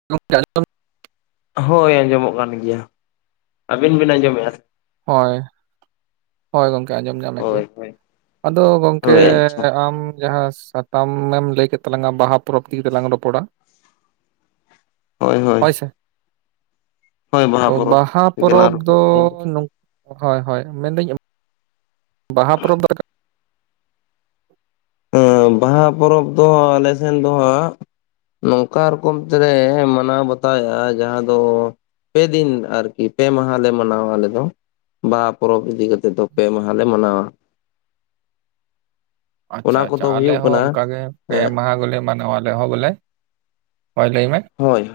[unintelligible] ᱦᱳᱭ ᱟᱸᱡᱚᱢᱚᱜ ᱠᱟᱱ ᱜᱮᱭᱟ ᱟᱹᱵᱤᱱ ᱵᱤᱱ ᱟᱸᱡᱚᱢᱮᱫ-ᱟ ᱥᱮ ᱦᱳᱭ ᱦᱚᱳᱭ ᱜᱚᱢᱠᱮ ᱟᱸᱡᱚᱢ ᱧᱟᱢᱮᱫ ᱜᱮ ᱦᱳᱭ ᱦᱳᱭ ᱟᱫᱚ ᱜᱚᱢᱠᱮ ᱦᱳᱭ ᱟᱪᱪᱷᱟ ᱟᱢ ᱡᱟᱦᱟᱸ ᱥᱟᱛᱟᱢᱮᱢ ᱞᱟᱹᱭ ᱠᱮᱫ ᱛᱟᱞᱟᱝᱟ ᱵᱟᱦᱟ ᱯᱚᱨᱚᱵᱽ ᱤᱫᱤ ᱠᱟᱛᱮᱞᱟᱝ ᱨᱚᱯᱚᱲᱟ᱾ ᱦᱳᱭ ᱦᱳᱭ ᱦᱚᱭ ᱥᱮ ᱦᱳᱭ ᱚ ᱯᱚᱨᱚᱵᱽ ᱵᱟᱦᱟ ᱯᱚᱨᱚᱵᱽ ᱜᱮᱞᱟᱝ ᱫᱚ ᱨᱚᱯᱚᱲ ᱛᱮᱦᱮᱧ ᱦᱳᱭ ᱦᱳᱭ ᱢᱮᱱᱫᱟᱹᱧ ᱵᱟᱦᱟ ᱯᱚᱨᱚᱵᱽ ᱫᱚ ᱵᱟᱦᱟ ᱯᱚᱨᱚᱵᱽ ᱫᱚ ᱟᱞᱮ ᱥᱮᱱ ᱫᱚ ᱦᱟᱸᱜ ᱱᱚᱝᱠᱟ ᱨᱚᱠᱚᱢ ᱛᱮᱞᱮ ᱢᱟᱱᱟᱣ ᱵᱟᱛᱟᱣ-ᱟ ᱡᱟᱦᱟᱸ ᱫᱚ᱾ ᱯᱮ ᱫᱤᱱ ᱟᱨᱠᱤ ᱯᱮ ᱢᱟᱦᱟᱞᱮ ᱢᱟᱱᱟᱣᱟ ᱟᱞᱮ ᱫᱚ᱾ ᱵᱟᱦᱟ ᱯᱚᱨᱚᱵᱽ ᱤᱫᱤ ᱠᱟᱛᱮᱫ ᱫᱚ ᱯᱮ ᱢᱟᱦᱟᱞᱮ ᱢᱟᱱᱟᱣᱟ᱾ ᱟᱪᱪᱷᱟ ᱚᱱᱟ ᱟᱪᱪᱷᱟ ᱠᱚᱫᱚ ᱟᱞᱮ ᱦᱩᱭᱩᱜ ᱦᱚᱸ ᱠᱟᱱᱟ ᱚᱱᱠᱟᱟᱜ ᱜᱮ ᱯᱮ ᱮᱸᱜ ᱢᱟᱦᱟ ᱜᱮᱞᱮ ᱢᱟᱱᱟᱣᱟ ᱟᱞᱮ ᱦᱚᱸ ᱵᱚᱞᱮ ᱦᱚᱭ ᱞᱟᱹᱭ ᱢᱮ᱾ ᱦᱳᱭᱭ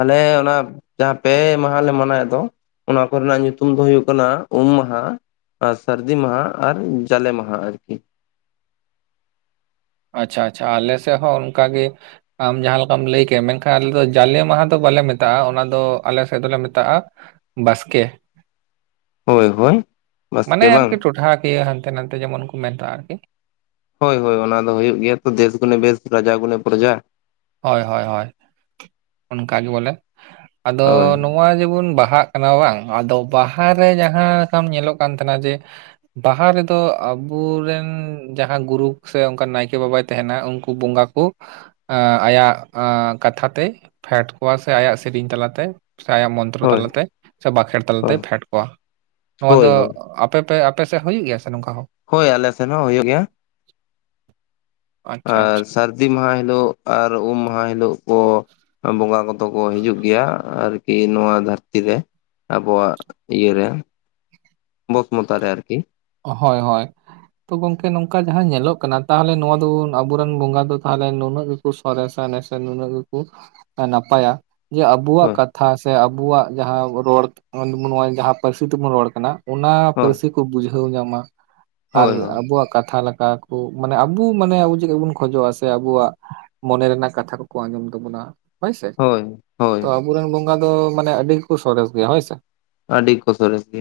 ᱟᱞᱮ ᱚᱱᱟ ᱡᱟᱦᱟᱸ ᱯᱮ ᱢᱟᱦᱟᱟᱞᱮ ᱢᱟᱱᱟᱣᱮᱫ ᱫᱚ᱾ ᱚᱱᱟ ᱠᱚᱨᱮᱱᱟᱜ ᱧᱩᱛᱩᱢ ᱫᱚ ᱦᱩᱭᱩᱜ ᱠᱟᱱᱟ ᱩᱢ ᱢᱟᱦᱟ ᱟᱨ ᱥᱟᱹᱨᱫᱤ ᱢᱟᱦᱟ ᱟᱨ ᱡᱟᱞᱮ ᱢᱟᱦᱟ ᱟᱨᱠᱤ᱾ ᱟᱪᱪᱷᱟ ᱟᱪᱪᱷᱟ ᱟᱞᱮ ᱥᱮᱫ ᱦᱚᱸ ᱚᱱᱠᱟᱜᱮ ᱟᱢ ᱡᱟᱦᱟᱸ ᱞᱮᱠᱟᱢ ᱞᱟᱹᱭ ᱠᱮ ᱢᱮᱱᱠᱷᱟᱱ ᱟᱞᱮ ᱫᱚ ᱡᱟᱞᱮ ᱢᱟᱦᱟ ᱫᱚ ᱵᱟᱞᱮ ᱢᱮᱛᱟᱜ-ᱟ ᱚᱱᱟ ᱫᱚ ᱟᱞᱮ ᱥᱮᱫ ᱫᱚᱞᱮ ᱢᱮᱛᱟᱜ-ᱟ᱾ ᱵᱟᱥᱠᱮ ᱦᱳᱭ ᱦᱳᱭ ᱢᱟᱱᱮ ᱵᱟᱥᱠᱮ ᱵᱟᱝ ᱟᱨᱠᱤ ᱴᱚᱴᱷᱟ ᱠᱤᱭᱟᱹ ᱦᱟᱱ ᱦᱟᱱᱛᱮ ᱱᱟᱛᱮ ᱡᱮᱢᱚᱱ ᱠᱚ ᱢᱮᱛᱟᱜᱼᱟ ᱟᱨᱠᱤ ᱦᱳᱭ ᱦᱳᱭ ᱚᱱᱟ ᱫᱚ ᱦᱩᱭᱩᱜ ᱜᱮᱭᱟ ᱛᱚ ᱫᱮᱥ ᱜᱩᱱᱮ ᱵᱮᱥ ᱨᱟᱡᱟ ᱜᱚᱱᱮ ᱯᱨᱚᱡᱟ ᱦᱳᱭ ᱦᱳᱭ ᱦᱳᱭ ᱚᱱᱠᱟ ᱜᱮ ᱵᱚᱞᱮ ᱟᱫᱚ ᱦᱳᱭ ᱱᱚᱣᱟ ᱡᱮᱢᱚᱱ ᱵᱟᱦᱟᱜ ᱠᱟᱱᱟ ᱵᱟᱝ ᱟᱫᱚ ᱵᱟᱦᱟᱨ ᱨᱮ ᱡᱟᱦᱟᱸ ᱞᱮᱠᱟᱢ ᱧᱮᱞᱚᱜ ᱠᱟᱱ ᱛᱟᱦᱮᱱᱟ ᱡᱮ ᱵᱟᱦᱟ ᱨᱮᱫᱚ ᱟᱵᱚᱨᱮᱱ ᱡᱟᱦᱟᱸ ᱜᱩᱨᱩ ᱥᱮ ᱚᱱᱠᱟᱱ ᱱᱟᱭᱠᱮ ᱵᱟᱵᱟᱭ ᱛᱟᱦᱮᱱᱟ ᱩᱱᱠᱩ ᱵᱚᱸᱜᱟ ᱳ ᱟᱭᱟᱜ ᱠᱟᱛᱷᱟ ᱛᱮᱭ ᱯᱷᱮᱰ ᱠᱚᱣᱟ ᱥᱮ ᱟᱭᱟᱜ ᱥᱮᱨᱮᱧ ᱛᱟᱞᱟᱛᱮ ᱥᱮ ᱟᱭᱟᱜ ᱢᱚᱱ ᱦᱳᱭ ᱛᱟᱞᱟᱛᱮ ᱥᱮ ᱵᱟᱸᱠᱷᱮᱲ ᱦᱳᱭ ᱛᱟᱞᱟᱛᱮᱭ ᱯᱷᱮᱰ ᱠᱚᱣᱟ ᱱᱚᱣᱟ ᱦᱳᱭ ᱫᱚ ᱦᱳᱭ ᱛᱚᱛᱚ ᱟᱯᱮᱥᱮᱫ ᱦᱩᱭᱩᱜ ᱜᱮᱭᱟ ᱥᱮ ᱱᱚᱝᱠᱟ ᱦᱚᱸ᱾ ᱦᱳᱭ ᱟᱞᱮ ᱥᱮᱱ ᱦᱚᱸ ᱦᱩᱭᱩᱜ ᱜᱮᱭᱟ ᱟᱪᱪᱷᱟ ᱟᱨ ᱟᱪᱪᱷᱟ ᱥᱟᱹᱨᱫᱤ ᱢᱟᱦᱟ ᱦᱤᱞᱳᱜ ᱟᱨ ᱩᱢ ᱢᱟᱦᱟ ᱦᱤᱞᱳ ᱠᱚ ᱵᱚᱸᱜᱟ᱾ ᱛᱚ ᱠᱚ ᱦᱤᱡᱩᱜ ᱜᱮᱭᱟ ᱟᱨᱠᱤ ᱱᱚᱣᱟ ᱫᱷᱟᱹᱨᱛᱤ ᱨᱮ ᱟᱵᱚᱣᱟᱜ ᱤᱭᱟᱹᱨᱮ᱾ ᱵᱚᱥᱢᱚᱛᱟ ᱨᱮ ᱟᱨᱠᱤ᱾ ᱦᱚᱭ ᱦᱚᱭ ᱛᱚ ᱜᱚᱝᱠᱮ ᱱᱚᱝᱠᱟ ᱡᱟᱦᱟᱸ ᱧᱮᱞᱚᱜ ᱠᱟᱱᱟ ᱛᱟᱦᱚᱞᱮ ᱱᱚᱣᱟ ᱫᱚ ᱟᱵᱩᱨᱮᱱ ᱵᱚᱸᱜᱟ ᱫᱚ ᱛᱟᱦᱚᱞᱮ ᱱᱩᱱᱟᱹᱜ ᱥᱚᱨᱮᱥᱟ ᱱᱮᱥᱮ ᱱᱩᱱᱟᱹᱜ ᱜᱮᱠᱩ ᱱᱟᱯᱟᱭᱟ᱾ ᱡᱮ ᱟᱵᱩᱣᱟᱜ ᱦᱳᱭ ᱠᱟᱛᱷᱟ ᱥᱮ ᱟᱵᱩᱣᱟᱜ ᱡᱟᱦᱟᱸ ᱨᱚᱲ ᱡᱟᱦᱟᱸ ᱯᱟᱹᱨᱥᱤ ᱛᱮᱵᱩᱱ ᱨᱚᱲ ᱠᱟᱱᱟ᱾ ᱚᱱᱟ ᱦᱳᱭ ᱯᱟᱹᱨᱥᱤ ᱠᱚ ᱵᱩᱡᱷᱟᱹᱣ ᱧᱟᱢᱟ ᱟᱨ ᱦᱳᱭ ᱦᱳᱭ ᱟᱵᱚᱣᱟᱜ ᱠᱟᱛᱷᱟ ᱞᱮᱠᱟ ᱠᱩ ᱢᱟᱱᱮ ᱟᱵᱩ ᱢᱟᱱᱮ ᱟᱵᱚ ᱪᱮᱫᱠᱟᱵᱩᱱ ᱠᱷᱚᱡᱚᱜᱼᱟ ᱥᱮ ᱟᱵᱩᱣᱟᱜ ᱢᱚᱱᱮ ᱨᱮᱱᱟᱜ ᱠᱟᱛᱷᱟ ᱠᱚᱠᱚ ᱟᱸᱡᱚᱢ ᱛᱟᱵᱚᱱᱟ᱾ ᱦᱳᱭᱥᱮ ᱦᱳᱭ ᱦᱳᱭ ᱛᱚ ᱟᱵᱚᱨᱮᱱ ᱵᱚᱸᱜᱟ ᱫᱚ ᱢᱟᱱᱮ ᱟᱹᱰᱤ ᱜᱮᱠᱚ ᱥᱚᱨᱮᱥ ᱜᱮᱭᱟ ᱦᱳᱭ ᱥᱮ ᱾ ᱟᱹᱰᱤ ᱠᱚ ᱥᱚᱨᱮᱥ ᱜᱮ᱾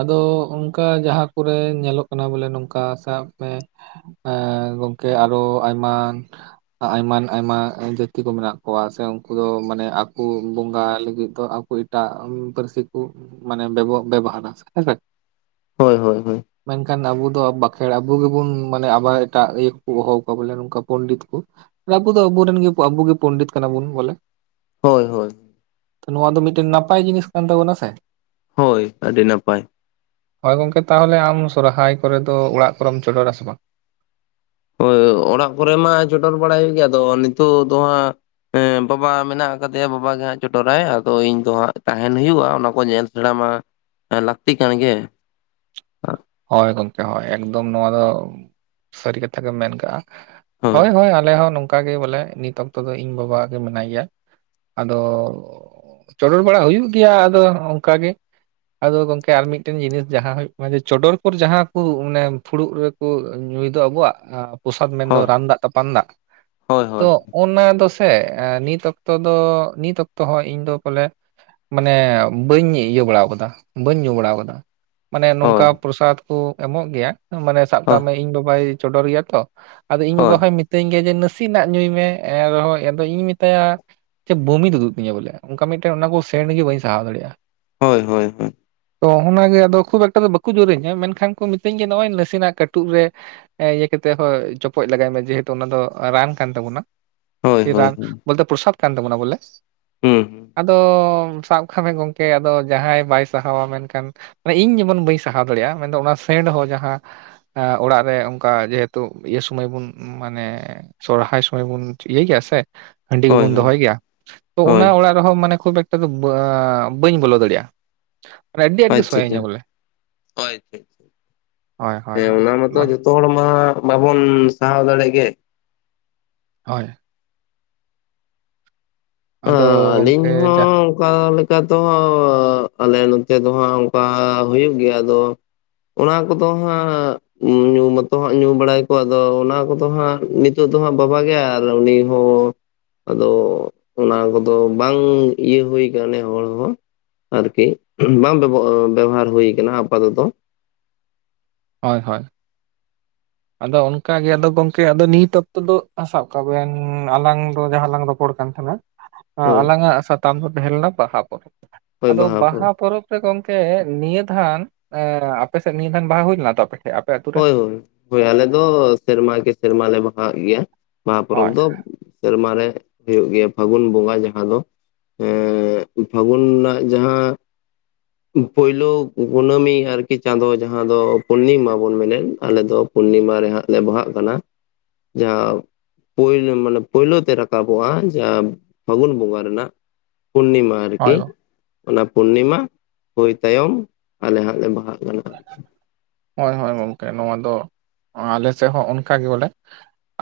ᱟᱫᱚ ᱚᱱᱠᱟ ᱡᱟᱦᱟᱸ ᱠᱩᱨᱮ ᱧᱮᱞᱚᱜ ᱠᱟᱱᱟ ᱵᱚᱞᱮ ᱱᱚᱝᱠᱟ ᱥᱟᱵ ᱢᱮ ᱮᱸ ᱜᱚᱝᱠᱮ ᱟᱨᱚ ᱟᱭᱢᱟᱱ ᱟᱭᱢᱟᱱ ᱟᱭᱢᱟ ᱡᱟᱹᱛᱤ ᱠᱚ ᱢᱮᱱᱟᱜ ᱠᱚᱣᱟ ᱥᱮ ᱩᱱᱠᱩ ᱫᱚ ᱢᱟᱱᱮ ᱟᱠᱚ ᱵᱚᱸᱜᱟ ᱞᱟᱹᱜᱤᱫ ᱫᱚ ᱟᱠᱚ ᱮᱴᱟᱜ ᱩᱸ ᱯᱟᱹᱨᱥᱤ ᱠᱩ ᱢᱟᱱᱮ ᱵᱮᱵᱚ-ᱵᱮᱵᱚᱦᱟᱨᱟ ᱦᱮᱸᱥᱮ? ᱦᱳᱭ ᱦᱳᱭ ᱦᱳᱭ ᱢᱮᱱᱠᱷᱟᱱ ᱟᱵᱚ ᱫᱚ ᱵᱟᱸᱠᱷᱮᱬ ᱟᱵᱚ ᱜᱮᱵᱚᱱ ᱢᱟᱱᱮ ᱟᱵᱟᱨ ᱮᱴᱟᱜ ᱤᱭᱟᱹ ᱠᱚ ᱦᱚᱦᱚ ᱠᱚᱣᱟ ᱵᱚᱞᱮ ᱱᱚᱝᱠᱟ ᱯᱚᱱᱰᱤᱛ ᱠᱚ ᱟᱵᱩ ᱫᱚ ᱟᱵᱩᱨᱮᱱ ᱜᱮ ᱟᱵᱩ ᱜᱮ ᱯᱚᱱᱰᱤᱛ ᱠᱟᱱᱟ ᱵᱩᱱ ᱵᱚᱞᱮ᱾ ᱦᱳᱭ ᱦᱳᱭ ᱱᱚᱣᱟ ᱫᱚ ᱢᱤᱫᱴᱮᱱ ᱱᱟᱯᱟᱭ ᱡᱤᱱᱤᱥ ᱠᱟᱱ ᱛᱟᱵᱚᱱᱟ ᱥᱮ᱾ ᱦᱳᱭ ᱟᱹᱰᱤ ᱱᱟᱯᱟᱭ᱾ ᱦᱳᱭ ᱜᱚᱝᱠᱮ ᱛᱟᱦᱚᱞᱮ ᱟᱢ ᱥᱚᱨᱦᱟᱭ ᱠᱚᱨᱮ ᱫᱚ ᱚᱲᱟᱜ ᱠᱚᱨᱮᱢ ᱪᱚᱰᱚᱨ ᱟᱥᱮ ᱵᱟᱝ? ᱦᱳᱭ ᱚᱲᱟᱜ ᱠᱚᱨᱮ ᱢᱟ ᱪᱚᱰᱚᱨ ᱵᱟᱲᱟᱭ ᱦᱩᱭᱩᱜ ᱜᱮᱭᱟ ᱟᱫᱚ ᱱᱤᱛᱳᱜ ᱫᱚ ᱦᱟᱸᱜ ᱦᱮᱸ ᱵᱟᱵᱟ ᱢᱮᱱᱟᱜ ᱟᱠᱟᱫᱮᱭᱟ ᱵᱟᱵᱟ ᱜᱮ ᱦᱟᱸᱜ ᱪᱚᱴᱚᱨᱟᱭ ᱟᱫᱚ ᱤᱧ ᱫᱚ ᱦᱟᱸᱜ ᱛᱟᱦᱮᱱ ᱦᱩᱭᱩᱜᱼᱟ ᱚᱱᱟ ᱠᱚ ᱧᱮᱞ ᱚᱱᱟᱢᱟ ᱞᱟᱹᱠᱛᱤ ᱠᱟᱱ ᱜᱮ᱾ ᱦᱳᱭ ᱜᱚᱝᱠᱮ ᱦᱳᱭ ᱮᱠᱫᱚᱢ ᱱᱚᱣᱟ ᱫᱚ ᱥᱟᱹᱨᱤ ᱠᱟᱛᱷᱟ ᱜᱮᱢ ᱢᱮᱱ ᱠᱟᱜᱼᱟ᱾ ᱦᱳᱭ ᱦᱳᱭ ᱟᱞᱮ ᱦᱚᱸ ᱱᱚᱝ ᱠᱟ ᱜᱮ ᱵᱚᱞᱮ ᱱᱤᱛ ᱚᱠᱛᱚ ᱫᱚ ᱤᱧ ᱵᱟᱵᱟ ᱜᱮ ᱢᱮᱱᱟᱭ ᱜᱮᱭᱟ, ᱟᱫᱚ ᱪᱚᱰᱚᱨ ᱵᱟᱲᱟ ᱦᱩᱭᱩᱜ ᱜᱮᱭᱟ ᱟᱫᱚ ᱚᱝᱠᱟ ᱜᱮ᱾ ᱟᱫᱚ ᱜᱚᱝᱠᱮ ᱟᱨ ᱢᱤᱫᱴᱮᱱ ᱡᱤᱱᱤᱥ ᱡᱟᱦᱟ ᱦᱳᱭᱳᱜ ᱠᱟᱱᱟ ᱡᱮ ᱪᱚᱰᱚᱨ ᱠᱚᱨᱮ ᱡᱟᱦᱟᱸ ᱠᱩ ᱢᱟᱱᱮ ᱯᱷᱩᱲᱩᱜ ᱨᱮᱠᱚ ᱧᱩᱭ ᱫᱚ ᱟᱵᱚᱣᱟᱜ ᱟ ᱯᱚᱥᱟᱫ ᱢᱮᱱᱫᱚ ᱦᱳᱭ ᱨᱟᱱ ᱫᱟᱜ ᱛᱟᱯᱟᱱ ᱫᱟᱜ ᱦᱳᱭ ᱛᱚ ᱦᱳᱭ ᱚᱱᱟ ᱫᱚ ᱥᱮ ᱱᱤᱛ ᱚᱠᱛᱚ ᱫᱚ ᱱᱤᱛ ᱚᱠᱛᱚ ᱦᱚᱸ ᱤᱧ ᱫᱚ ᱯᱚᱞᱮ ᱢᱟᱱᱮ ᱵᱟᱹᱧ ᱤᱭᱟᱹ ᱵᱟᱲᱟ ᱟᱠᱟᱫᱟ ᱵᱟᱹᱧ ᱧᱩ ᱵᱟᱲᱟ ᱟᱠᱟᱫᱟ᱾ ᱢᱟᱱᱮ ᱱᱚᱝᱠᱟ ᱦᱳᱭ ᱯᱨᱚᱥᱟᱫ ᱠᱩ ᱮᱢᱚᱜ ᱜᱮᱭᱟ ᱢᱟᱱᱮ ᱥᱟᱵ ᱠᱟᱜ ᱦᱳᱭ ᱢᱮ ᱤᱧ ᱵᱟᱵᱟᱭ ᱪᱚᱰᱚᱨ ᱜᱮᱭᱟ ᱛᱚ᱾ ᱟᱫᱚ ᱦᱳᱭ ᱤᱧ ᱦᱳᱭ ᱵᱟᱵᱟ ᱦᱚᱭ ᱢᱤᱛᱟᱹᱧ ᱜᱮᱭᱟ ᱡᱮ ᱱᱟᱥᱤ ᱱᱟᱜ ᱧᱩᱭ ᱢᱮ ᱮᱨᱮᱦᱚᱸ ᱟᱫᱚ ᱤᱧ ᱢᱮᱛᱟᱭᱟ ᱡᱮ ᱵᱩᱢᱤ ᱛᱩᱫᱩᱜ ᱛᱤᱧᱟᱹ ᱵᱚᱞᱮ ᱚᱱᱠᱟ ᱢᱤᱫᱴᱮᱱ ᱚᱱᱟ ᱠᱚ ᱥᱮᱱᱴ ᱜᱮ ᱵᱟᱹᱧ ᱥᱟᱦᱟᱣ ᱫᱟᱲᱮᱜᱼᱟ᱾ ᱦᱳᱭ ᱦᱳᱭ ᱦᱳᱭ ᱛᱚ ᱚᱱᱟᱜᱮ ᱟᱫᱚ ᱠᱷᱩᱵ ᱮᱠᱴᱟ ᱫᱚ ᱵᱟᱠᱚ ᱡᱳᱨ ᱮᱧᱟ ᱢᱮᱱᱠᱷᱟᱱ ᱠᱚ ᱢᱤᱛᱟᱹᱧ ᱜᱮ ᱱᱚᱜᱼᱚᱭ ᱱᱟᱥᱮᱱᱟᱜ ᱠᱟᱹᱴᱩᱵ ᱨᱮ ᱮ ᱤᱭᱟᱹ ᱠᱟᱹᱛᱮ ᱦᱚᱸ ᱪᱚᱯᱚᱡ ᱞᱮᱜᱟᱭ ᱢᱮ ᱡᱮᱦᱮᱛᱩ ᱚᱱᱟ ᱫᱚ ᱨᱟᱱ ᱠᱟᱱ ᱛᱟᱵᱩᱱᱟ᱾ ᱦᱳᱭ ᱦᱳᱭ ᱨᱟᱱ ᱦᱩᱸ ᱵᱚᱞᱛᱮ ᱯᱨᱚᱥᱟᱫ ᱠᱟᱱ ᱛᱟᱵᱚᱱᱟ ᱵᱚᱞᱮ ᱟᱫᱚ ᱥᱟᱵ ᱠᱟᱜ ᱢᱮ ᱜᱚᱝ ᱠᱮ ᱟᱫᱚ ᱡᱟᱦᱟᱸᱭ ᱵᱟᱭ ᱥᱟᱦᱟᱣᱟ ᱢᱮᱱᱠᱷᱟᱱ ᱢᱟᱱᱮ ᱤᱧ ᱡᱮᱢᱚᱱ ᱵᱟᱹᱧ ᱪᱟᱦᱟᱣ ᱫᱟᱲᱮᱭᱟᱜᱼᱟ ᱢᱮᱱᱫᱚ ᱚᱱᱟ ᱥᱮᱱᱴ ᱦᱚᱸ ᱡᱟᱦᱟᱸ ᱚᱲᱟᱜ ᱨᱮ ᱚᱱᱠᱟ ᱡᱮᱦᱮᱛᱩ ᱤᱭᱟᱹ ᱥᱚᱢᱚᱭ ᱵᱚᱱ ᱢᱟᱱᱮ ᱥᱚᱨᱦᱟᱭ ᱥᱚᱢᱚᱭ ᱵᱚᱱ ᱤᱭᱟᱹᱭᱟ ᱥᱮ ᱦᱟᱺᱰᱤ ᱦᱳᱭ ᱜᱮᱵᱚᱱ ᱦᱳᱭ ᱫᱚᱦᱚᱭ ᱜᱮᱭᱟ ᱛᱚ᱾ ᱦᱳᱭ ᱚᱱᱟ ᱚᱲᱟᱜ ᱨᱮᱦᱚᱸ ᱢᱟᱱᱮ ᱠᱷᱩᱵ ᱮᱠᱴᱟ ᱫᱚ ᱵᱟᱹᱧ ᱵᱚᱞᱚ ᱫᱟᱲᱮᱭᱟᱜᱼᱟ᱾ ᱢᱟᱱᱮ ᱟᱹᱰᱤ ᱟᱸᱴ ᱟᱹᱭ ᱜᱮ ᱥᱚᱭᱤᱧᱟ ᱪᱤᱜᱪᱚ ᱵᱚᱞᱮ ᱟᱹᱭ ᱪᱤᱪᱚ ᱦᱳᱭ ᱦᱳᱭ ᱮᱸ ᱦᱳᱭ ᱚᱱᱟ ᱢᱟᱛᱚ ᱟᱫᱚ ᱡᱚ ᱛᱚ ᱦᱚᱲ ᱢᱟ ᱵᱟᱵᱚᱱ ᱥᱟᱦᱟᱣ ᱫᱟᱲᱮᱜ ᱜᱮ᱾ ᱦᱟᱭ᱾ ᱟᱫᱚ ᱟᱻᱞᱤᱧ ᱜᱚᱝᱠᱮ ᱦᱚᱸ ᱡᱟ ᱚᱠᱟ ᱞᱮᱠᱟ ᱛᱮᱢᱟᱻ ᱟᱞᱮ ᱱᱚᱛᱮ ᱫᱚ ᱦᱟᱸᱜ ᱚᱱᱠᱟ ᱦᱩᱭᱩᱜ ᱜᱮᱭᱟ ᱟᱫᱚ ᱚᱱᱟ ᱠᱚᱫᱚ ᱦᱟᱸᱜ ᱧᱩ ᱢᱟᱛᱚ ᱦᱟᱸᱜ ᱧᱩ ᱵᱟᱲᱟᱭ ᱠᱚ ᱟᱫᱚ ᱚᱱᱟ ᱠᱚᱫᱚ ᱦᱟᱸᱜ ᱱᱤᱛᱚᱜ ᱫᱚ ᱦᱟᱸᱜ ᱵᱟᱵᱟ ᱜᱮ ᱟᱨ ᱩᱱᱤ ᱦᱚ ᱟᱫᱚ ᱚᱱᱟ ᱠᱚᱫᱚ ᱵᱟᱝ ᱤᱭᱟᱹ ᱦᱳᱭ ᱱᱮ ᱦᱚᱲ ᱦᱚᱸ ᱾ ᱟᱨᱠᱤ ᱵᱟᱝ ᱵᱮᱵᱚ ᱵᱮᱵᱷᱟᱟᱨ ᱦᱳᱭ ᱠᱟᱱᱟ ᱟᱯᱟ ᱛᱚᱛᱚ᱾ ᱦᱳᱭ ᱦᱳᱭ᱾ ᱟᱫᱚ ᱚᱱᱠᱟ ᱜᱮ, ᱟᱫᱚ ᱜᱚᱝᱠᱮ ᱟᱫᱚ ᱱᱤᱛ ᱚᱠᱛᱚ ᱫᱚ ᱥᱟᱵ ᱠᱟᱜ ᱵᱮᱱ ᱟᱞᱟᱝ ᱫᱚ ᱡᱟᱦᱟᱸ ᱞᱟᱝ ᱨᱚᱯᱚᱲ ᱠᱟᱱ ᱛᱟᱦᱮᱸᱱᱟ᱾ ᱦᱳᱭ ᱟᱞᱟᱝᱟᱜ ᱥᱟᱛᱟᱢ ᱫᱚ ᱛᱟᱦᱮᱸ ᱞᱮᱱᱟ ᱵᱟᱦᱟ ᱯᱚᱨᱚᱵᱽ᱾ ᱟᱫᱚ ᱵᱟᱦᱟ ᱯᱚᱨᱚᱵᱽ ᱮ ᱜᱚᱢᱠᱮ ᱱᱤᱭᱟᱹ ᱫᱷᱟᱱ ᱟᱹ ᱟᱯᱮᱥᱮᱫ ᱱᱤᱭᱟᱹ ᱫᱟᱱ ᱵᱟᱦᱟ ᱦᱩᱭ ᱞᱮᱱᱟ ᱛᱟᱯᱮ ᱦᱳᱭ, ᱦᱳᱭ ᱟᱞᱮ ᱫᱚ ᱥᱮᱨᱢᱟ ᱠᱮ ᱥᱮᱨᱢᱟ ᱞᱮ ᱵᱟᱦᱟᱣᱟᱜ ᱜᱮᱭᱟ ᱵᱟᱦᱟ ᱯᱚᱨᱚᱵᱽ ᱦᱳᱭ ᱫᱚ ᱥᱮᱨᱢᱟᱨᱮ ᱦᱩᱭᱩᱜ ᱜᱮᱭᱟ, ᱯᱷᱟᱹᱜᱩᱱ ᱵᱚᱸᱜᱟ ᱡᱟᱦᱟᱸ ᱫᱚ, ᱯᱷᱟᱹᱜᱩᱱ ᱨᱮᱱᱟᱜ ᱡᱟᱦᱟᱸ ᱯᱩᱭᱞᱩ ᱠᱩᱱᱟᱹᱢᱤ ᱟᱨᱠᱤ ᱪᱟᱸᱫᱚᱳ ᱡᱟᱦᱟᱸ ᱫᱚ ᱯᱩᱨᱱᱤᱢᱟ ᱵᱚᱱ ᱢᱮᱱᱮᱫ ᱟᱞᱮ ᱫᱚ ᱯᱩᱨᱱᱤᱢᱟ ᱨᱮ ᱦᱟᱸᱜ ᱞᱮ ᱵᱟᱦᱟᱜ ᱠᱟᱱᱟ᱾ ᱡᱟᱦᱟᱸ ᱯᱩᱭᱞᱩ ᱢᱟᱱᱮ ᱯᱩᱭᱞᱩ ᱛᱮ ᱨᱟᱠᱟᱵᱚᱜᱼᱟ, ᱡᱟᱸᱦᱟ ᱯᱷᱟᱹᱜᱩᱱ ᱵᱚᱸᱜᱟ ᱨᱮᱱᱟᱜ ᱯᱩᱨᱱᱤᱢᱟ᱾ ᱟᱨᱠᱤ ᱦᱳᱭ ᱚᱱᱟ ᱯᱩᱨᱱᱤᱢᱟ ᱦᱩᱭ ᱛᱟᱭᱚᱢ ᱟᱞᱮ ᱦᱟᱸᱜ ᱞᱮ ᱵᱟᱦᱟᱜ ᱠᱟᱱᱟ᱾ ᱦᱚᱭ ᱦᱚᱭ ᱜᱚᱢᱠᱮ ᱱᱚᱣᱟ ᱫᱚ ᱟᱞᱮ ᱥᱮᱫ ᱦᱚᱸ ᱚᱱᱠᱟ ᱜᱮ ᱵᱚᱞᱮ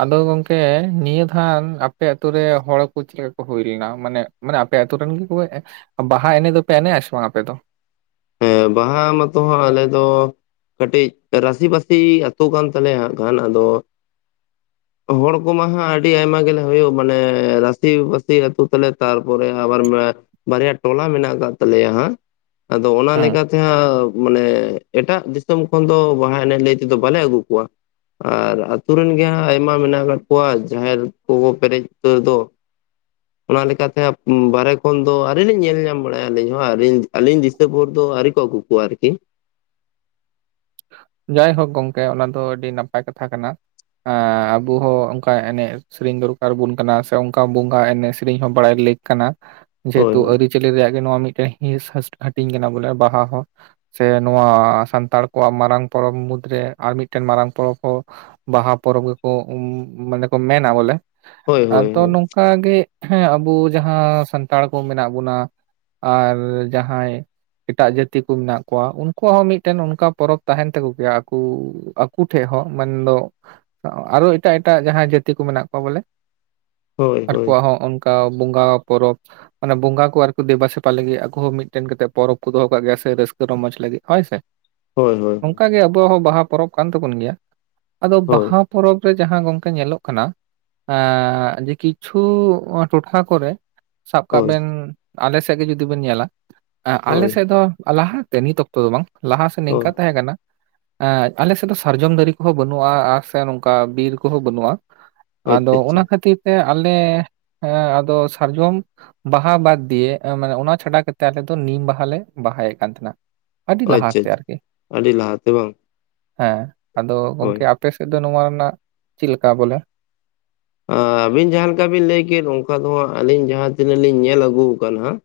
ᱟᱫᱚ ᱜᱚᱝᱠᱮ ᱱᱤᱭᱟᱹ ᱫᱷᱟᱣ ᱟᱯᱮ ᱟᱛᱩᱨᱮ ᱦᱚᱲ ᱠᱚ ᱪᱮᱫ ᱞᱮᱠᱟ ᱠᱚ ᱦᱩᱭ ᱞᱮᱱᱟ, ᱢᱟᱱᱮ ᱢᱟᱱᱮ ᱟᱯᱮ ᱟᱹᱛᱩ ᱨᱤᱱ ᱠᱚ ᱵᱟᱦᱟ ᱮᱱᱮᱡ ᱫᱚ ᱯᱮ ᱮᱱᱮᱡᱼᱟ ᱥᱮ ᱵᱟᱝ ᱟᱯᱮ ᱫᱚ? ᱦᱮᱸ ᱵᱟᱦᱟ ᱢᱟᱛᱚ ᱦᱚᱸ ᱟᱞᱮ ᱫᱚ ᱠᱟᱹᱴᱤᱡ ᱨᱟᱥᱤᱵᱟᱹᱥᱤ ᱟᱹᱛᱩ ᱠᱟᱱ ᱛᱟᱞᱮᱭᱟᱦᱟᱸᱜ ᱟᱠᱷᱟᱱ, ᱟᱫᱚ [inaudible] ᱦᱚᱲ ᱠᱚᱢᱟ ᱦᱟᱜ ᱟᱹᱰᱤ ᱟᱭᱢᱟ ᱜᱮᱞᱮ ᱦᱩᱭᱩᱜ ᱢᱟᱱᱮ ᱨᱟᱥᱤ ᱵᱟᱥᱤ ᱟᱹᱛᱩ ᱛᱟᱞᱮ᱾ ᱛᱟᱨᱯᱚᱨᱮ ᱟᱵᱟᱨ ᱵᱟᱨᱭᱟ ᱴᱚᱞᱟ ᱢᱮᱱᱟᱜ ᱟᱠᱟᱫ ᱛᱟᱞᱮᱭᱟ ᱦᱟᱜ᱾ ᱟᱫᱚ ᱚᱱᱟ ᱦᱮᱸ ᱞᱮᱠᱟᱛᱮ ᱡᱟᱦᱟᱸ ᱢᱟᱱᱮ ᱮᱴᱟᱜ ᱫᱤᱥᱚᱢ ᱠᱷᱚᱱ ᱫᱚ ᱵᱟᱦᱟ ᱮᱱᱮᱡ ᱞᱟᱹᱭ ᱛᱮᱫᱚ ᱵᱟᱞᱮ ᱟᱹᱜᱩ ᱠᱚᱣᱟ᱾ ᱟᱨ ᱟᱛᱩᱨ ᱨᱮᱱ ᱜᱮ ᱟᱭᱢᱟ ᱢᱮᱱᱟᱜ ᱟᱠᱟᱫ ᱠᱚᱣᱟ, ᱡᱟᱦᱮᱨ ᱠᱚ ᱯᱮᱨᱮᱡ ᱩᱛᱟᱹᱨ ᱫᱚ ᱚᱱᱟ ᱞᱮᱠᱟᱛᱮ ᱵᱟᱨᱦᱮ ᱠᱷᱚᱱ ᱫᱚ ᱟᱹ ᱞᱤᱧ ᱧᱮᱞ ᱧᱟᱢ ᱵᱟᱲᱟᱭᱟ ᱟᱹᱞᱤᱧ ᱦᱚᱸ ᱟᱹᱞᱤ ᱟᱹᱞᱤᱧ ᱵᱷᱳᱨ ᱫᱚ ᱟᱹᱣᱨᱤ ᱠᱚ ᱟᱹᱜᱩ ᱠᱚᱣᱟ ᱟᱨᱠᱤ᱾ ᱡᱟᱭᱦᱚᱠ ᱜᱚᱢᱠᱮ ᱚᱱᱟ ᱫᱚ ᱟᱹᱰᱤ ᱱᱟᱯᱟᱭ ᱠᱟᱛᱷᱟ ᱠᱟᱱᱟ᱾ ᱮᱸᱻᱟᱵᱚ ᱦᱚᱸ ᱚᱱᱠᱟ ᱮᱱᱮᱡ ᱥᱮᱨᱮᱧ ᱫᱚᱨᱠᱟᱨᱵᱚᱱ ᱠᱟᱱᱟ, ᱥᱮ ᱚᱱᱠᱟ ᱵᱚᱸᱜᱟ ᱮᱱᱮᱡ ᱥᱮᱨᱮᱧ ᱦᱚᱸ ᱵᱟᱲᱟᱭ ᱞᱮ ᱠᱟᱱᱟ, ᱦᱳᱭ ᱡᱮᱦᱮᱛᱩ ᱟᱹᱨᱤ ᱟᱹᱨᱤᱪᱟᱹᱞᱤ ᱨᱮᱭᱟᱜ ᱜᱮ ᱱᱚᱣᱟ ᱢᱤᱫᱴᱮᱱ ᱦᱤᱸᱥ ᱦᱟᱹᱴᱤᱧ ᱠᱟᱱᱟ ᱵᱚᱞᱮ ᱵᱟᱦᱟ ᱦᱚᱸ ᱥᱮ ᱱᱚᱣᱟ ᱥᱟᱱᱛᱟᱲ ᱟᱠᱚᱣᱟᱜ ᱢᱟᱨᱟᱝ ᱯᱚᱨᱚᱵᱽ ᱢᱩᱫᱽ ᱨᱮ ᱟᱨ ᱢᱤᱫᱴᱮᱱ ᱢᱟᱨᱟᱝ ᱯᱚᱨᱚᱵᱽ ᱦᱚᱸ ᱵᱟᱦᱟ ᱯᱚᱨᱚᱵᱽ ᱜᱮᱠᱚ ᱢᱟᱱᱮ ᱠᱚ ᱢᱮᱱᱟ ᱵᱚᱞᱮ᱾ ᱦᱳᱭ ᱦᱳᱭ ᱟᱫᱚ ᱦᱳᱭ ᱱᱚᱝᱠᱟ ᱚᱱᱠᱟᱜᱮᱸ ᱟᱵᱚ ᱡᱟᱦᱟᱸ ᱥᱟᱱᱛᱟᱲ ᱠᱚ ᱢᱮᱱᱟᱜ ᱵᱚᱱᱟ, ᱟᱨ ᱡᱟᱦᱟᱸᱭ ᱮᱴᱟᱜ ᱡᱟᱹᱛᱤ ᱠᱚ ᱢᱮᱱᱟᱜ ᱠᱚᱣᱟ, ᱩᱱᱠᱩᱣᱟᱜ ᱦᱚᱸ ᱢᱤᱫᱴᱮᱱ ᱚᱱᱠᱟ ᱯᱚᱨᱚᱵᱽ ᱛᱟᱦᱮᱱ ᱛᱟᱠᱚ ᱜᱮᱭᱟ ᱟᱠ ᱟᱠᱚ ᱴᱷᱮᱡ ᱦᱚᱸ ᱢᱮᱱᱫᱚ ᱟᱨᱚ ᱮᱴᱟᱜ-ᱮᱴᱟᱜ ᱡᱟᱦᱟᱸᱭ ᱡᱟᱹᱛᱤ ᱠᱚ ᱢᱮᱱᱟᱜ ᱠᱚᱣᱟ ᱵᱚᱞᱮ ᱦᱳᱭ ᱦᱳᱭ ᱟᱠᱚᱣᱟᱜ ᱦᱚᱸ ᱚᱱᱠᱟ ᱵᱚᱸᱜᱟ ᱯᱚᱨᱚᱵᱽ ᱢᱟᱱᱮ ᱵᱚᱸᱜᱟ ᱠᱚ ᱟᱨᱠᱤ ᱫᱮᱵᱟ ᱥᱮᱵᱟ ᱞᱟᱹᱜᱤᱫ ᱟᱠᱚᱦ ᱦᱚᱸ ᱢᱤᱫᱴᱮᱱ ᱠᱟ ᱠᱟᱛᱮᱫ ᱯᱚᱨᱚᱵᱽ ᱠᱚ ᱫᱚᱦᱚ ᱠᱟᱜ ᱜᱮᱭᱟ ᱥᱮ ᱨᱟᱹᱥᱠᱟᱹ ᱨᱚᱢᱚᱡ ᱞᱟᱹᱜᱤᱫ ᱦᱚᱭ ᱥᱮ᱾ ᱦᱚᱭ ᱦᱚᱭ, ᱚᱱᱠᱟᱜᱮ ᱟᱵᱚᱣᱟᱜ ᱦᱚᱸ ᱵᱟᱦᱟ ᱯᱚᱨᱚᱵᱽ ᱠᱟᱱ ᱛᱟᱵᱚᱱ ᱜᱮᱭᱟ, ᱟᱫᱚ ᱦᱳᱭ ᱦᱳᱭ ᱵᱟᱦᱟ ᱯᱚᱨᱚᱵᱽ ᱨᱮ ᱡᱟᱦᱟᱸ ᱜᱚᱝᱠᱮ ᱧᱮᱞᱚᱜ ᱠᱟᱱᱟ, ᱮᱸ ᱡᱮ ᱠᱤᱪᱷᱩ ᱴᱚᱴᱷᱟ ᱠᱚᱨᱮ ᱥᱟᱵ ᱠᱟᱜ ᱦᱳᱭ ᱵᱮᱱ ᱟᱞᱮ ᱥᱮᱫ ᱜᱮ ᱡᱩᱫᱤ ᱵᱮᱱ ᱧᱮᱞᱟ, ᱟᱸᱜ ᱟᱞᱮ ᱦᱳᱭ ᱥᱮᱫ ᱫᱚ ᱞᱟᱦᱟᱛᱮ ᱱᱤᱛ ᱚᱠᱛᱚ ᱫᱚ ᱵᱟᱝ ᱞᱟᱦᱟ ᱥᱮᱫ ᱦᱳᱭ ᱱᱤᱝᱠᱟ ᱛᱟᱦᱮᱸ ᱠᱟᱱᱟ, ᱮᱸ ᱟᱞᱮ ᱥᱮᱫ ᱫᱚ ᱥᱟᱨᱡᱚᱢ ᱫᱟᱨᱮ ᱠᱚᱦᱚᱸ ᱵᱟᱹᱱᱩᱜᱼᱟ ᱟᱨ ᱥᱮ ᱱᱚᱝᱠᱟ ᱵᱤᱨ ᱠᱚᱦᱚᱸ ᱵᱟᱹᱱᱩᱜᱼᱟ᱾ ᱟᱫᱚ ᱟᱪᱪᱷᱟ ᱟᱪᱪᱷᱟ ᱚᱱᱟ ᱠᱷᱟᱹᱛᱤᱨ ᱛᱮ ᱟᱞᱮ ᱟᱫᱚ ᱥᱟᱨᱡᱚᱢ ᱵᱟᱦᱟ ᱵᱟᱫ ᱫᱤᱭᱮ, ᱟᱱᱮ ᱚᱱᱟ ᱪᱷᱟᱰᱟ ᱠᱟᱛᱮᱜ ᱟᱞᱮ ᱫᱚ ᱱᱤᱢ ᱵᱟᱦᱟᱞᱮ ᱵᱟᱦᱟᱭᱮᱫ ᱠᱟᱱ ᱛᱟᱦᱮᱸᱱᱟ᱾ ᱟᱪᱷᱟ ᱟᱪᱷᱟ ᱟᱹᱰᱤ ᱞᱟᱦᱟᱛᱮ ᱵᱟᱝ? ᱦᱮᱸ ᱟᱫᱚ ᱦᱳᱭ ᱜᱚᱝᱠᱮ ᱟᱯᱮᱥᱮᱫ ᱫᱚ ᱱᱚᱣᱟ ᱨᱮᱱᱟᱜ ᱪᱮᱫ ᱞᱮᱠᱟ ᱵᱚᱞᱮ ᱟᱹᱵᱤᱱ ᱡᱟᱦᱟᱸ ᱞᱮᱠᱟ ᱵᱤᱱ ᱞᱟᱹᱭ ᱠᱮᱫ ᱚᱱᱠᱟ ᱫᱚ ᱦᱟᱸᱜ ᱟᱹᱞᱤᱧ ᱡᱟᱦᱟᱸ ᱛᱤᱱᱟᱹᱜ ᱞᱤᱧ ᱧᱮᱞ ᱟᱹᱜᱩ ᱟᱠᱟᱱ ᱦᱟᱸᱜ᱾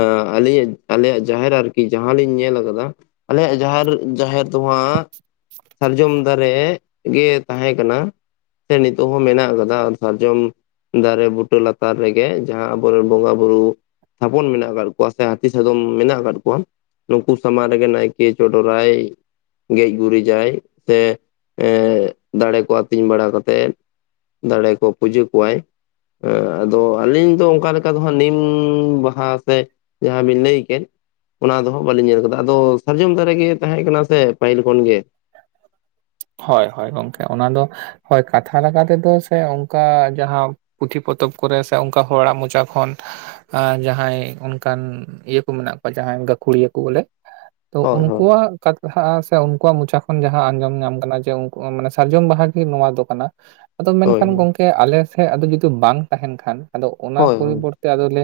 ᱟ ᱟᱞᱤᱧ ᱟᱞᱮᱭᱟᱜ ᱡᱟᱦᱮᱨ ᱟᱨᱠᱤ ᱡᱟᱦᱟᱸ ᱞᱤᱧ ᱧᱮᱞ ᱟᱠᱟᱫᱟ ᱟᱞᱮᱭᱟᱜ ᱡᱟᱦᱟᱨ ᱡᱟᱦᱮᱨ ᱫᱚ ᱦᱟᱸᱜ ᱥᱟᱨᱡᱚᱢ ᱫᱟᱨᱮ ᱜᱮ ᱛᱟᱦᱮᱸᱠᱟᱱᱟ ᱾ ᱥᱮ ᱱᱤᱛᱳᱜ ᱦᱚᱸ ᱢᱮᱱᱟᱜ ᱠᱟᱫᱟ ᱫᱟ ᱥᱟᱨᱡᱚᱢ ᱫᱟᱨᱮ ᱵᱩᱴᱟᱹ ᱞᱟᱛᱟᱨ ᱨᱮᱜᱮ ᱡᱟᱦᱟᱸ ᱟᱵᱚᱨᱮᱱ ᱵᱚᱸᱜᱟ ᱵᱩᱨᱩ ᱛᱷᱟᱯᱚᱱ ᱢᱮᱱᱟᱜ ᱟᱠᱟᱫ ᱠᱚᱣᱟ ᱥᱮ ᱦᱟᱹᱛᱤ ᱥᱟᱫᱚᱢ ᱢᱮᱱᱟᱜ ᱟᱠᱟᱫ ᱠᱚᱣᱟ᱾ ᱱᱩᱠᱩ ᱥᱟᱢᱟᱝ ᱨᱮᱜᱮ ᱱᱟᱭᱠᱮ ᱪᱚᱰᱚ ᱨᱟᱭ᱾ ᱜᱮᱡ ᱜᱩᱨᱤᱡᱟᱭ ᱛᱮ ᱫᱟᱲᱮ ᱠᱚ ᱟᱹᱛᱤᱧ ᱵᱟᱲᱟ ᱠᱟᱛᱮᱜ᱾ ᱫᱟᱲᱮ ᱠᱚ ᱯᱩᱡᱟᱹ ᱠᱚᱣᱟᱭ ᱦᱮᱸ ᱟᱫᱚ ᱟᱹᱞᱤᱧ ᱫᱚ ᱚᱱᱠᱟ ᱞᱮᱠᱟ ᱫᱚ ᱦᱟᱸᱜ ᱱᱤᱢ ᱵᱟᱦᱟ ᱥᱮ ᱡᱟᱦᱟᱸ ᱵᱤᱱ ᱞᱟ. ᱭᱠᱮᱜ ᱚᱱᱟ ᱫᱚ ᱦᱟᱸᱜ ᱵᱟᱹᱞᱤᱧ ᱧᱮᱞ ᱟᱠᱟᱫᱟ ᱟᱫᱚ ᱥᱟᱨᱡᱚᱢ ᱫᱟᱨᱮ ᱜᱮ ᱛᱟᱦᱮᱸ ᱠᱟᱱᱟ ᱥᱮ ᱯᱟᱹᱦᱤᱞ ᱠᱷᱚᱱ ᱜᱮ ᱦᱳᱭ ᱦᱳᱭ ᱜᱚᱝᱠᱮ ᱚᱱᱟ ᱫᱚ ᱦᱳᱭ ᱠᱟᱛᱷᱟ ᱞᱮᱠᱟᱛᱮᱫᱚ ᱥᱮ ᱚᱱᱠᱟ ᱡᱟᱦᱟᱸ, ᱯᱩᱛᱷᱤ ᱯᱚᱛᱚᱵ ᱠᱚᱨᱮ ᱥᱮ ᱚᱱᱠᱟ ᱦᱚᱲᱟᱜ ᱢᱚᱪᱟ ᱠᱷᱚᱱ, ᱟᱨ ᱡᱟᱦᱟᱸᱭ ᱚᱱᱠᱟᱱ ᱤᱭᱟᱹ ᱠᱚ ᱢᱮᱱᱟᱜ ᱠᱚᱣᱟ ᱡᱟᱦᱟᱸᱭ ᱜᱟᱹᱠᱷᱩᱲᱤᱭᱟᱹ ᱠᱚ ᱵᱚᱞᱮ᱾ ᱛᱚ ᱦᱳᱭ ᱩᱱᱠᱩᱣᱟᱜ ᱠᱟᱛᱷᱟ ᱥᱮ ᱩᱱᱠᱩᱣᱟᱜ ᱢᱚᱪᱟ ᱠᱷᱚᱱ ᱡᱟᱦᱟᱸ ᱟᱸᱡᱚᱢ ᱧᱟᱢ ᱠᱟᱱᱟ ᱡᱮ ᱩᱱ ᱥᱟᱨᱡᱚᱢ ᱵᱟᱦᱟ ᱜᱮ ᱱᱚᱣᱟ ᱫᱚ ᱠᱟᱱᱟ ᱾ ᱟᱫᱚ ᱦᱳᱭ ᱢᱮᱱᱠᱷᱟᱱ ᱜᱚᱝᱠᱮ ᱟᱞᱮ ᱥᱮᱫ ᱟᱫᱚ ᱡᱩᱫᱤ ᱵᱟᱝ ᱛᱟᱦᱮᱱ ᱠᱷᱟᱱ ᱟᱫᱚ ᱚᱱᱟ ᱦᱳᱭ ᱦᱳᱭ ᱯᱚᱨᱤᱵᱚᱨᱛᱮ ᱛᱮ ᱟᱫᱚᱞᱮ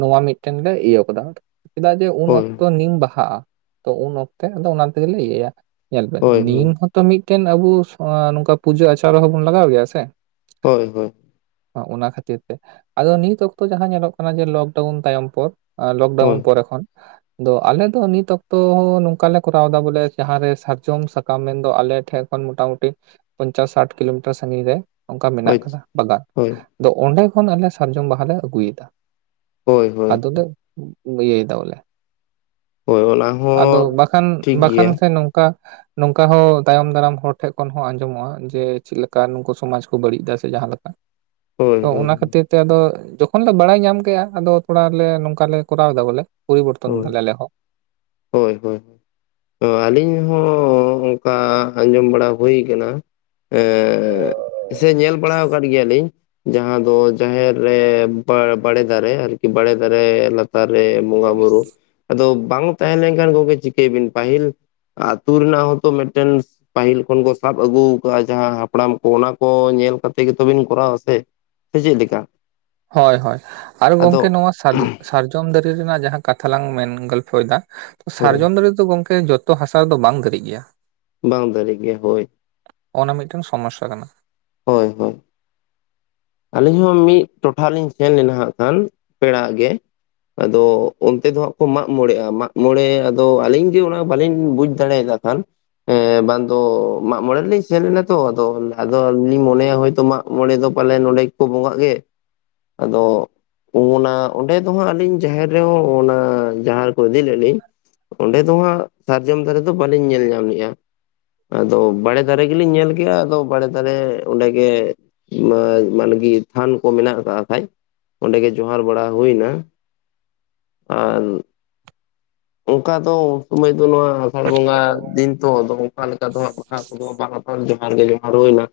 ᱱᱚᱣᱟ ᱢᱤᱫᱴᱮᱱ ᱞᱮ ᱤᱭᱟᱹ ᱠᱟᱫᱟ, ᱪᱮᱫᱟᱜ ᱡᱮ ᱩᱱ ᱦᱳᱭ ᱚᱠᱛᱚ ᱱᱤᱢ ᱵᱟᱦᱟᱜᱼᱟ᱾ ᱛᱚ ᱩᱱ ᱚᱠᱛᱮ ᱟᱫᱚ ᱚᱱᱟ ᱛᱮᱜᱮᱞᱮ ᱤᱭᱟᱹᱭᱟ᱾ ᱧᱮᱞ ᱵᱮᱱ ᱦᱳᱭ ᱱᱤᱢ ᱦᱳᱭ ᱦᱚᱸ ᱛᱚ ᱢᱤᱫᱴᱮᱱ ᱟᱵᱚ ᱱᱚᱝᱠᱟ ᱯᱩᱡᱟᱹ ᱟᱪᱟᱨ ᱨᱮ ᱦᱚᱸᱵᱩᱱ ᱞᱟᱜᱟᱣ ᱜᱮᱭᱟ ᱥᱮ᱾ ᱦᱳᱭ ᱦᱳᱭ ᱚᱱᱟ ᱠᱷᱟᱹᱛᱤᱨ ᱛᱮ ᱟᱫᱚ ᱱᱤᱛ ᱚᱠᱛᱚ ᱡᱟᱦᱟᱸ ᱧᱮᱞᱚᱜ ᱠᱟᱱᱟ ᱡᱮ ᱞᱚᱠᱰᱟᱣᱩᱱ ᱛᱟᱭᱚᱢ ᱯᱚᱨ, ᱦᱳᱭ ᱞᱚᱠᱰᱟᱣᱩᱱ ᱯᱚᱨᱮ ᱠᱷᱚᱱ᱾ ᱫᱚ ᱟᱞᱮ ᱫᱚ ᱱᱤᱛ ᱚᱠᱛᱚ ᱦᱚ ᱱᱚᱝᱠᱟᱞᱮ ᱠᱚᱨᱟᱣ ᱫᱟ ᱵᱚᱞᱮ ᱡᱟᱦᱟᱸᱨᱮ ᱥᱟᱨᱡᱚᱢ ᱥᱟᱠᱟᱢ ᱢᱮᱢ ᱼᱼ ᱛᱚ ᱟᱞᱮ ᱴᱷᱮᱱ ᱠᱷᱚᱱ ᱢᱚᱴᱟ ᱢᱩᱴᱤ ᱯᱚᱧᱪᱟᱥ ᱥᱟᱴ ᱠᱤᱞᱳᱢᱤᱴᱟᱨ ᱥᱟᱹᱜᱤᱧ ᱨᱮ᱾ ᱚᱱᱠᱟ ᱢᱮᱱᱟᱜ ᱦᱳᱭ ᱠᱟᱫᱟ ᱵᱟᱜᱟᱫ ᱟᱫᱚ ᱚᱱᱰᱮ ᱠᱷᱚᱱ ᱟᱞᱮ ᱥᱟᱨᱡᱚᱢ ᱵᱟᱦᱟᱟᱞᱮ ᱟᱹᱜᱩᱭᱮᱫᱟ᱾ ᱦᱳᱭ ᱦᱳᱭ ᱟᱫᱚᱞᱮ ᱤᱭᱟ. ᱭ ᱫᱟ ᱵᱚᱞᱮ ᱦᱳᱭ ᱚᱱᱟ ᱟᱫᱚ ᱦᱚᱸ ᱵᱟᱠᱷᱟᱱ ᱴᱷᱤᱠ ᱵᱟᱠᱷᱟᱱ ᱜᱮᱭᱟ ᱥᱮ ᱱᱚᱝᱠᱟ ᱱᱚᱝᱠᱟ ᱦᱚᱸ ᱛᱟᱭᱚᱢ ᱫᱟᱨᱟᱢ ᱦᱚᱲ ᱴᱷᱮᱜ ᱠᱷᱚᱱ ᱦᱚᱸ ᱟᱸᱡᱚᱢᱚᱜᱼᱟ, ᱡᱮ ᱪᱮᱫᱠᱟ ᱱᱩᱠᱩ ᱥᱚᱢᱟᱡᱽ ᱠᱚ ᱵᱟᱹᱲᱤᱡ ᱫᱟ ᱥᱮ ᱡᱟᱦᱟᱸ ᱞᱮᱠᱟ ᱦᱳᱭ ᱛᱚ ᱦᱳᱭ ᱚᱱᱟ ᱠᱷᱟᱹᱛᱤᱨ ᱛᱮ ᱟᱫᱚ ᱡᱚᱠᱷᱚᱱ ᱞᱮ ᱵᱟᱲᱟᱭ ᱧᱟᱢ ᱠᱮᱫᱼᱟ ᱟᱫᱚ ᱛᱷᱚᱲᱮ ᱞᱮ ᱱᱚᱝᱠᱟ ᱞᱮ ᱠᱚᱨᱟᱣ ᱮᱫᱟ ᱵᱚᱞᱮ᱾ ᱯᱚᱨᱵᱚᱨᱛᱚᱱ ᱫᱟᱞᱮ ᱟᱞᱮ ᱦᱚᱸ᱾ ᱦᱳᱭ ᱦᱳᱭ ᱛᱚ ᱟᱹᱞᱤᱧ ᱦᱚᱸ ᱚᱱᱠᱟ ᱟᱸᱡᱚᱢ ᱵᱟᱲᱟ ᱦᱩᱭ ᱟᱠᱟᱱᱟ᱾ ᱮᱻ ᱥᱮ ᱧᱮᱞ ᱵᱟᱲᱟᱟᱣ ᱟᱠᱟᱫ ᱜᱮᱭᱟᱞᱤᱧ᱾ ᱡᱟᱦᱟᱸ ᱫᱚ ᱡᱟᱦᱮᱨ ᱨᱮ ᱵᱟᱲᱮ ᱫᱟᱨᱮ ᱟᱨᱠᱤ ᱵᱟᱲᱮ ᱫᱟᱨᱮ ᱞᱟᱛᱟᱨ ᱨᱮ ᱵᱚᱸᱜᱟ ᱵᱩᱨᱩ ᱟᱫᱚ ᱵᱟᱝ ᱛᱟᱦᱮᱸ ᱞᱮᱱᱠᱷᱟᱱ ᱜᱚᱢᱠᱮ ᱪᱤᱠᱟᱹᱭ ᱵᱤᱱ ᱯᱟᱹᱦᱤᱞ ᱟᱹᱛᱩ ᱨᱮᱱᱟᱜ ᱦᱚᱸᱛᱚ ᱢᱤᱫᱴᱮᱱ ᱯᱟᱹᱦᱤᱞ ᱠᱷᱚᱱ ᱠᱚ ᱥᱟᱵ ᱟᱹᱜᱩ ᱟᱠᱟᱜᱼᱟ ᱡᱟᱦᱟᱸ ᱦᱟᱯᱲᱟᱢ ᱠᱚ ᱚᱱᱟ ᱠᱚ ᱧᱮᱞ ᱠᱟᱛᱮ ᱜᱮᱛᱚᱵᱤᱱ ᱠᱚᱨᱟᱣᱼᱟ ᱥᱮ ᱥᱮ ᱪᱮᱫ ᱞᱮᱠᱟ ᱦᱳᱭ ᱦᱳᱭ ᱟᱨ ᱟᱫᱚ ᱜᱚᱢᱠᱮ ᱱᱚᱣᱟ ᱥᱟᱨᱡᱚᱢ ᱥᱟᱨᱡᱚᱢ ᱥᱟᱨᱚᱢ ᱫᱟᱨᱮ ᱨᱮᱱᱟᱜ ᱡᱟᱦᱟᱸ ᱠᱟᱛᱷᱟ ᱞᱟᱝ ᱢᱮᱱ ᱜᱚᱞᱯᱷᱚᱭᱮᱫᱟ ᱦᱳᱭ ᱥᱟᱨᱡᱚᱢ ᱫᱟᱨᱮ ᱛᱚ ᱜᱚᱝᱠᱮ ᱡᱚᱛᱚ ᱦᱟᱥᱟ ᱨᱮᱫᱚ ᱵᱟᱝ ᱫᱤᱨᱤᱜ ᱜᱮᱭᱟ ᱵᱟᱝ ᱫᱟᱨᱮᱜ ᱜᱮᱭᱟ ᱦᱳᱭ᱾ ᱚᱱᱟ ᱢᱤᱫᱴᱮᱱ ᱥᱚᱢᱚᱥᱟ ᱠᱟᱱᱟ᱾ ᱦᱳᱭ ᱦᱳᱭ ᱟᱹᱞᱤᱧ ᱦᱚᱸ ᱢᱤᱫ ᱴᱚᱴᱷᱟ ᱞᱤᱧ ᱥᱮᱱ ᱞᱮᱱᱟ ᱦᱟᱸᱜ ᱠᱷᱟᱱ ᱯᱮᱲᱟᱜ ᱜᱮ᱾ ᱟᱫᱚ ᱚᱱᱛᱮ ᱫᱚ ᱦᱟᱸᱜ ᱠᱚ ᱢᱟᱜ ᱢᱚᱬᱮᱜᱼᱟ ᱾ ᱢᱟᱜ ᱢᱚᱬᱮ ᱟᱫᱚ ᱟᱹᱞᱤᱧᱜᱮ ᱚᱱᱟ ᱵᱟᱞᱤᱧ ᱵᱩᱡ ᱪᱟᱲᱮ ᱮᱫᱟ ᱠᱷᱟᱱ ᱮᱸ ᱵᱟᱝ ᱫᱚ ᱢᱟᱜ ᱢᱚᱬᱮ ᱨᱮᱞᱤᱧ ᱥᱮᱱ ᱞᱮᱱᱟ ᱛᱚ, ᱟᱫᱚ ᱟᱞᱤᱧ ᱞᱤᱧ ᱢᱚᱱᱮᱭᱟ ᱦᱚᱭᱛᱚ ᱢᱟᱜ ᱢᱚᱬᱮ ᱫᱚ ᱯᱟᱞᱮᱱ ᱱᱚᱸᱰᱮ ᱜᱮᱠᱚ ᱵᱚᱸᱜᱟᱜ ᱜᱮ, ᱟᱫᱚ ᱚᱱᱟ ᱚᱸᱰᱮ ᱫᱚᱦᱟᱸᱜ ᱟᱹᱞᱤᱧ ᱡᱟᱦᱮᱨ ᱨᱮᱦᱚᱸ ᱚᱱᱟ ᱡᱟᱦᱮᱨᱮ ᱠᱚ ᱤᱫᱤ ᱞᱮᱫ ᱞᱤᱧ ᱚᱸᱰᱮ ᱫᱚ ᱦᱟᱸᱜ ᱥᱟᱨᱡᱚᱢ ᱫᱟᱨᱮ ᱫᱚ ᱵᱟᱹᱞᱤᱧ ᱧᱮᱞ ᱧᱟᱢ ᱞᱮᱼᱟ ᱟᱫᱚ ᱵᱟᱲᱮ ᱫᱟᱨᱮ ᱜᱮᱞᱤᱧ ᱧᱮᱞ ᱠᱮᱜᱼᱟ ᱟᱫᱚ ᱵᱟᱲᱮ ᱫᱟᱨᱮ ᱚᱸᱰᱮ ᱜᱮ [inaudible] ᱢᱟᱱᱜᱮ ᱛᱷᱟᱱ ᱠᱚ ᱢᱮᱱᱟᱜ ᱟᱠᱟᱫ ᱠᱷᱟᱡ ᱚᱸᱰᱮ ᱜᱮ ᱡᱚᱸᱦᱟᱨ ᱵᱟᱲᱟ ᱦᱩᱭᱱᱟ ᱟᱨ ᱚᱱᱠᱟ ᱫᱚ ᱥᱚᱢᱚᱭ ᱫᱚ ᱱᱚᱣᱟ ᱟᱥᱟᱲ ᱵᱚᱸᱜᱟ ᱫᱤᱱ ᱫᱚ ᱚᱱᱠᱟ ᱞᱮᱠᱟ ᱫᱚ ᱦᱟᱸᱜ ᱵᱟᱦᱟ ᱠᱚᱫᱚ [inaudible] ᱡᱚᱦᱟᱨ ᱜᱮ ᱡᱚᱦᱟᱨ ᱦᱩᱭᱱᱟ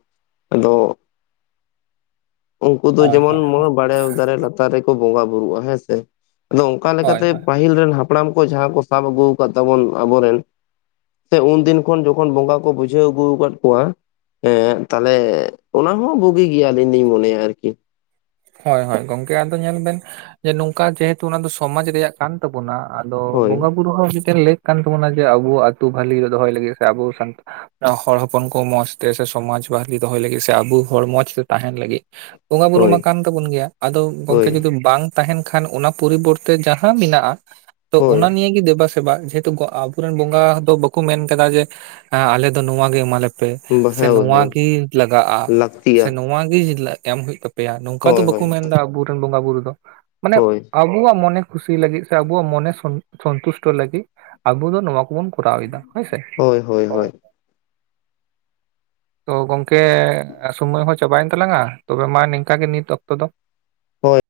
ᱟᱫᱚ ᱩᱱᱠᱩ ᱫᱚ ᱦᱳᱭ ᱡᱮᱢᱚᱱ ᱦᱳᱭ ᱵᱟᱲᱮ ᱫᱟᱨᱮ ᱞᱟᱛᱟᱨ ᱨᱮᱠᱚ ᱵᱚᱸᱜᱟ ᱵᱩᱨᱩᱜᱼᱟ ᱦᱮᱸᱥᱮ ᱟᱫᱚ ᱚᱱᱠᱟ ᱦᱳᱭ ᱞᱮᱠᱟᱛᱮ ᱦᱳᱭ ᱯᱟᱹᱦᱤᱞ ᱨᱮᱱ ᱦᱟᱯᱲᱟᱢ ᱠᱚ ᱡᱟᱦᱟᱸ ᱠᱚ ᱥᱟᱵ ᱟᱹᱜᱩ ᱟᱠᱟᱫ ᱛᱟᱵᱚᱱ ᱟᱵᱚᱨᱮᱱ ᱥᱮ ᱩᱱᱫᱤᱱ ᱠᱷᱚᱱ ᱡᱚᱠᱷᱚᱱ ᱵᱚᱸᱜᱟ ᱠᱚ ᱵᱩᱡᱷᱟᱹᱣ ᱟᱹᱜᱩ ᱟᱠᱟᱫ ᱠᱚᱣᱟ ᱦᱮᱸ ᱛᱟᱞᱮ ᱚᱱᱟ ᱦᱚᱸ ᱵᱩᱜᱤ ᱜᱮᱭᱟ ᱟᱹᱞᱤᱧ ᱞᱤᱧ ᱢᱚᱱᱮᱭᱟ ᱟᱨᱠᱤ ᱦᱳᱭ ᱦᱳᱭ ᱜᱚᱝᱠᱮ ᱟᱫᱚ ᱧᱮᱞ ᱵᱮᱱ ᱡᱮ ᱱᱚᱝᱠᱟ ᱡᱮᱦᱮᱛᱩ ᱚᱱᱟ ᱫᱚ ᱥᱚᱢᱟᱡ ᱨᱮᱭᱟᱜ ᱠᱟᱱ ᱛᱟᱵᱚᱱᱟ ᱟᱫᱚ ᱦᱳᱭ ᱵᱚᱸᱜᱟ ᱵᱩᱨᱩ ᱦᱚᱸ ᱟᱰᱤᱜᱟᱱ ᱞᱮᱠ ᱠᱟᱱ ᱛᱟᱵᱚᱱᱟ ᱡᱮ ᱟᱵᱚ ᱟᱹᱛᱩ ᱵᱷᱟᱞᱤ ᱨᱮ ᱫᱚᱦᱚᱭ ᱞᱟᱹᱜᱤᱫ ᱥᱮ ᱟᱵᱚ ᱥᱟᱱᱛᱲ ᱦᱚᱲ ᱦᱚᱯᱚᱱ ᱠᱚ ᱢᱚᱸᱡᱛᱮ ᱥᱮ ᱥᱚᱢᱟᱡ ᱵᱷᱟᱜᱤ ᱫᱚᱦᱚᱭ ᱞᱟᱹᱜᱤᱫ ᱥᱮ ᱟᱵᱚ ᱦᱚᱲ ᱢᱚᱸᱡᱛᱮ ᱛᱟᱦᱮᱱ ᱞᱟᱹᱜᱤᱫ ᱵᱚᱸᱜᱟ ᱵᱩᱨᱩ ᱢᱟ ᱦᱳᱭ ᱠᱟᱱ ᱛᱟᱵᱚᱱ ᱜᱮᱭᱟ ᱟᱫᱚ ᱜᱚᱝᱠᱮ ᱦᱳᱭ ᱡᱩᱫᱤ ᱵᱟᱝ ᱛᱟᱦᱮᱸᱱ ᱠᱷᱟᱱ ᱚᱱᱟ ᱯᱚᱨᱤᱵᱚᱨᱛᱮ ᱡᱟᱦᱟᱸ ᱢᱮᱱᱟᱜᱼᱟ ᱛᱚ ᱦᱳᱭ ᱚᱱᱟ ᱱᱤᱭᱮ ᱫᱮᱵᱟ ᱥᱮ ᱵᱟᱝ ᱡᱮᱦᱮᱛᱩ ᱟᱵᱚᱨᱮᱱ ᱵᱚᱸᱜᱟ ᱫᱚ ᱵᱟᱠᱚ ᱢᱮᱱ ᱟᱠᱟᱫᱟ ᱡᱮ ᱟᱞᱮ ᱫᱚ ᱱᱚᱶᱟ ᱜᱮ ᱮᱢᱟᱞᱮ ᱥᱮ ᱦᱮᱸ ᱦᱳᱭ ᱱᱚᱣᱟ ᱦᱳᱭ ᱜᱮ ᱞᱟᱜᱟᱜᱼᱟ ᱞᱟᱹᱠᱛᱤᱭᱟ ᱥᱮ ᱱᱚᱣᱟ ᱜᱮ ᱮᱢ ᱦᱳᱭᱳᱜ ᱛᱟᱯᱮᱭᱟ ᱚᱱᱠᱟ ᱫᱚ ᱦᱳᱭ ᱦᱳᱭ ᱵᱟᱠᱚ ᱢᱮᱱ ᱮᱫᱟ ᱟᱵᱚᱨᱮᱱ ᱵᱚᱸᱜᱟ ᱵᱩᱨᱩ ᱫᱚ ᱢᱟᱱᱮ ᱦᱳᱭ ᱟᱵᱚᱣᱟᱜ ᱢᱚᱱᱮ ᱠᱩᱥᱤ ᱞᱟᱹᱜᱤᱫ ᱥᱮ ᱟᱵᱚᱣᱟᱜ ᱢᱚᱱᱮ ᱥᱚᱱᱛᱩᱥᱴᱚ ᱞᱟᱹᱜᱤᱫ ᱟᱵᱚ ᱫᱚ ᱱᱚᱣᱟ ᱠᱚᱵᱩᱱ ᱠᱚᱨᱟᱣ ᱮᱟ ᱦᱮᱸᱥᱮ ᱦᱳᱭ ᱦᱳᱭ ᱦᱳᱭ ᱛᱚ ᱜᱚᱝᱠᱮ ᱥᱳᱢᱚᱭ ᱦᱚᱸ ᱪᱟᱵᱟᱭᱮᱱ ᱛᱟᱞᱟᱝᱼᱟ ᱛᱚᱵᱮ ᱢᱟ ᱱᱤᱝᱠᱟᱜᱮ ᱱᱤᱛ ᱚᱠᱛᱚ ᱫᱚ ᱦᱳᱭ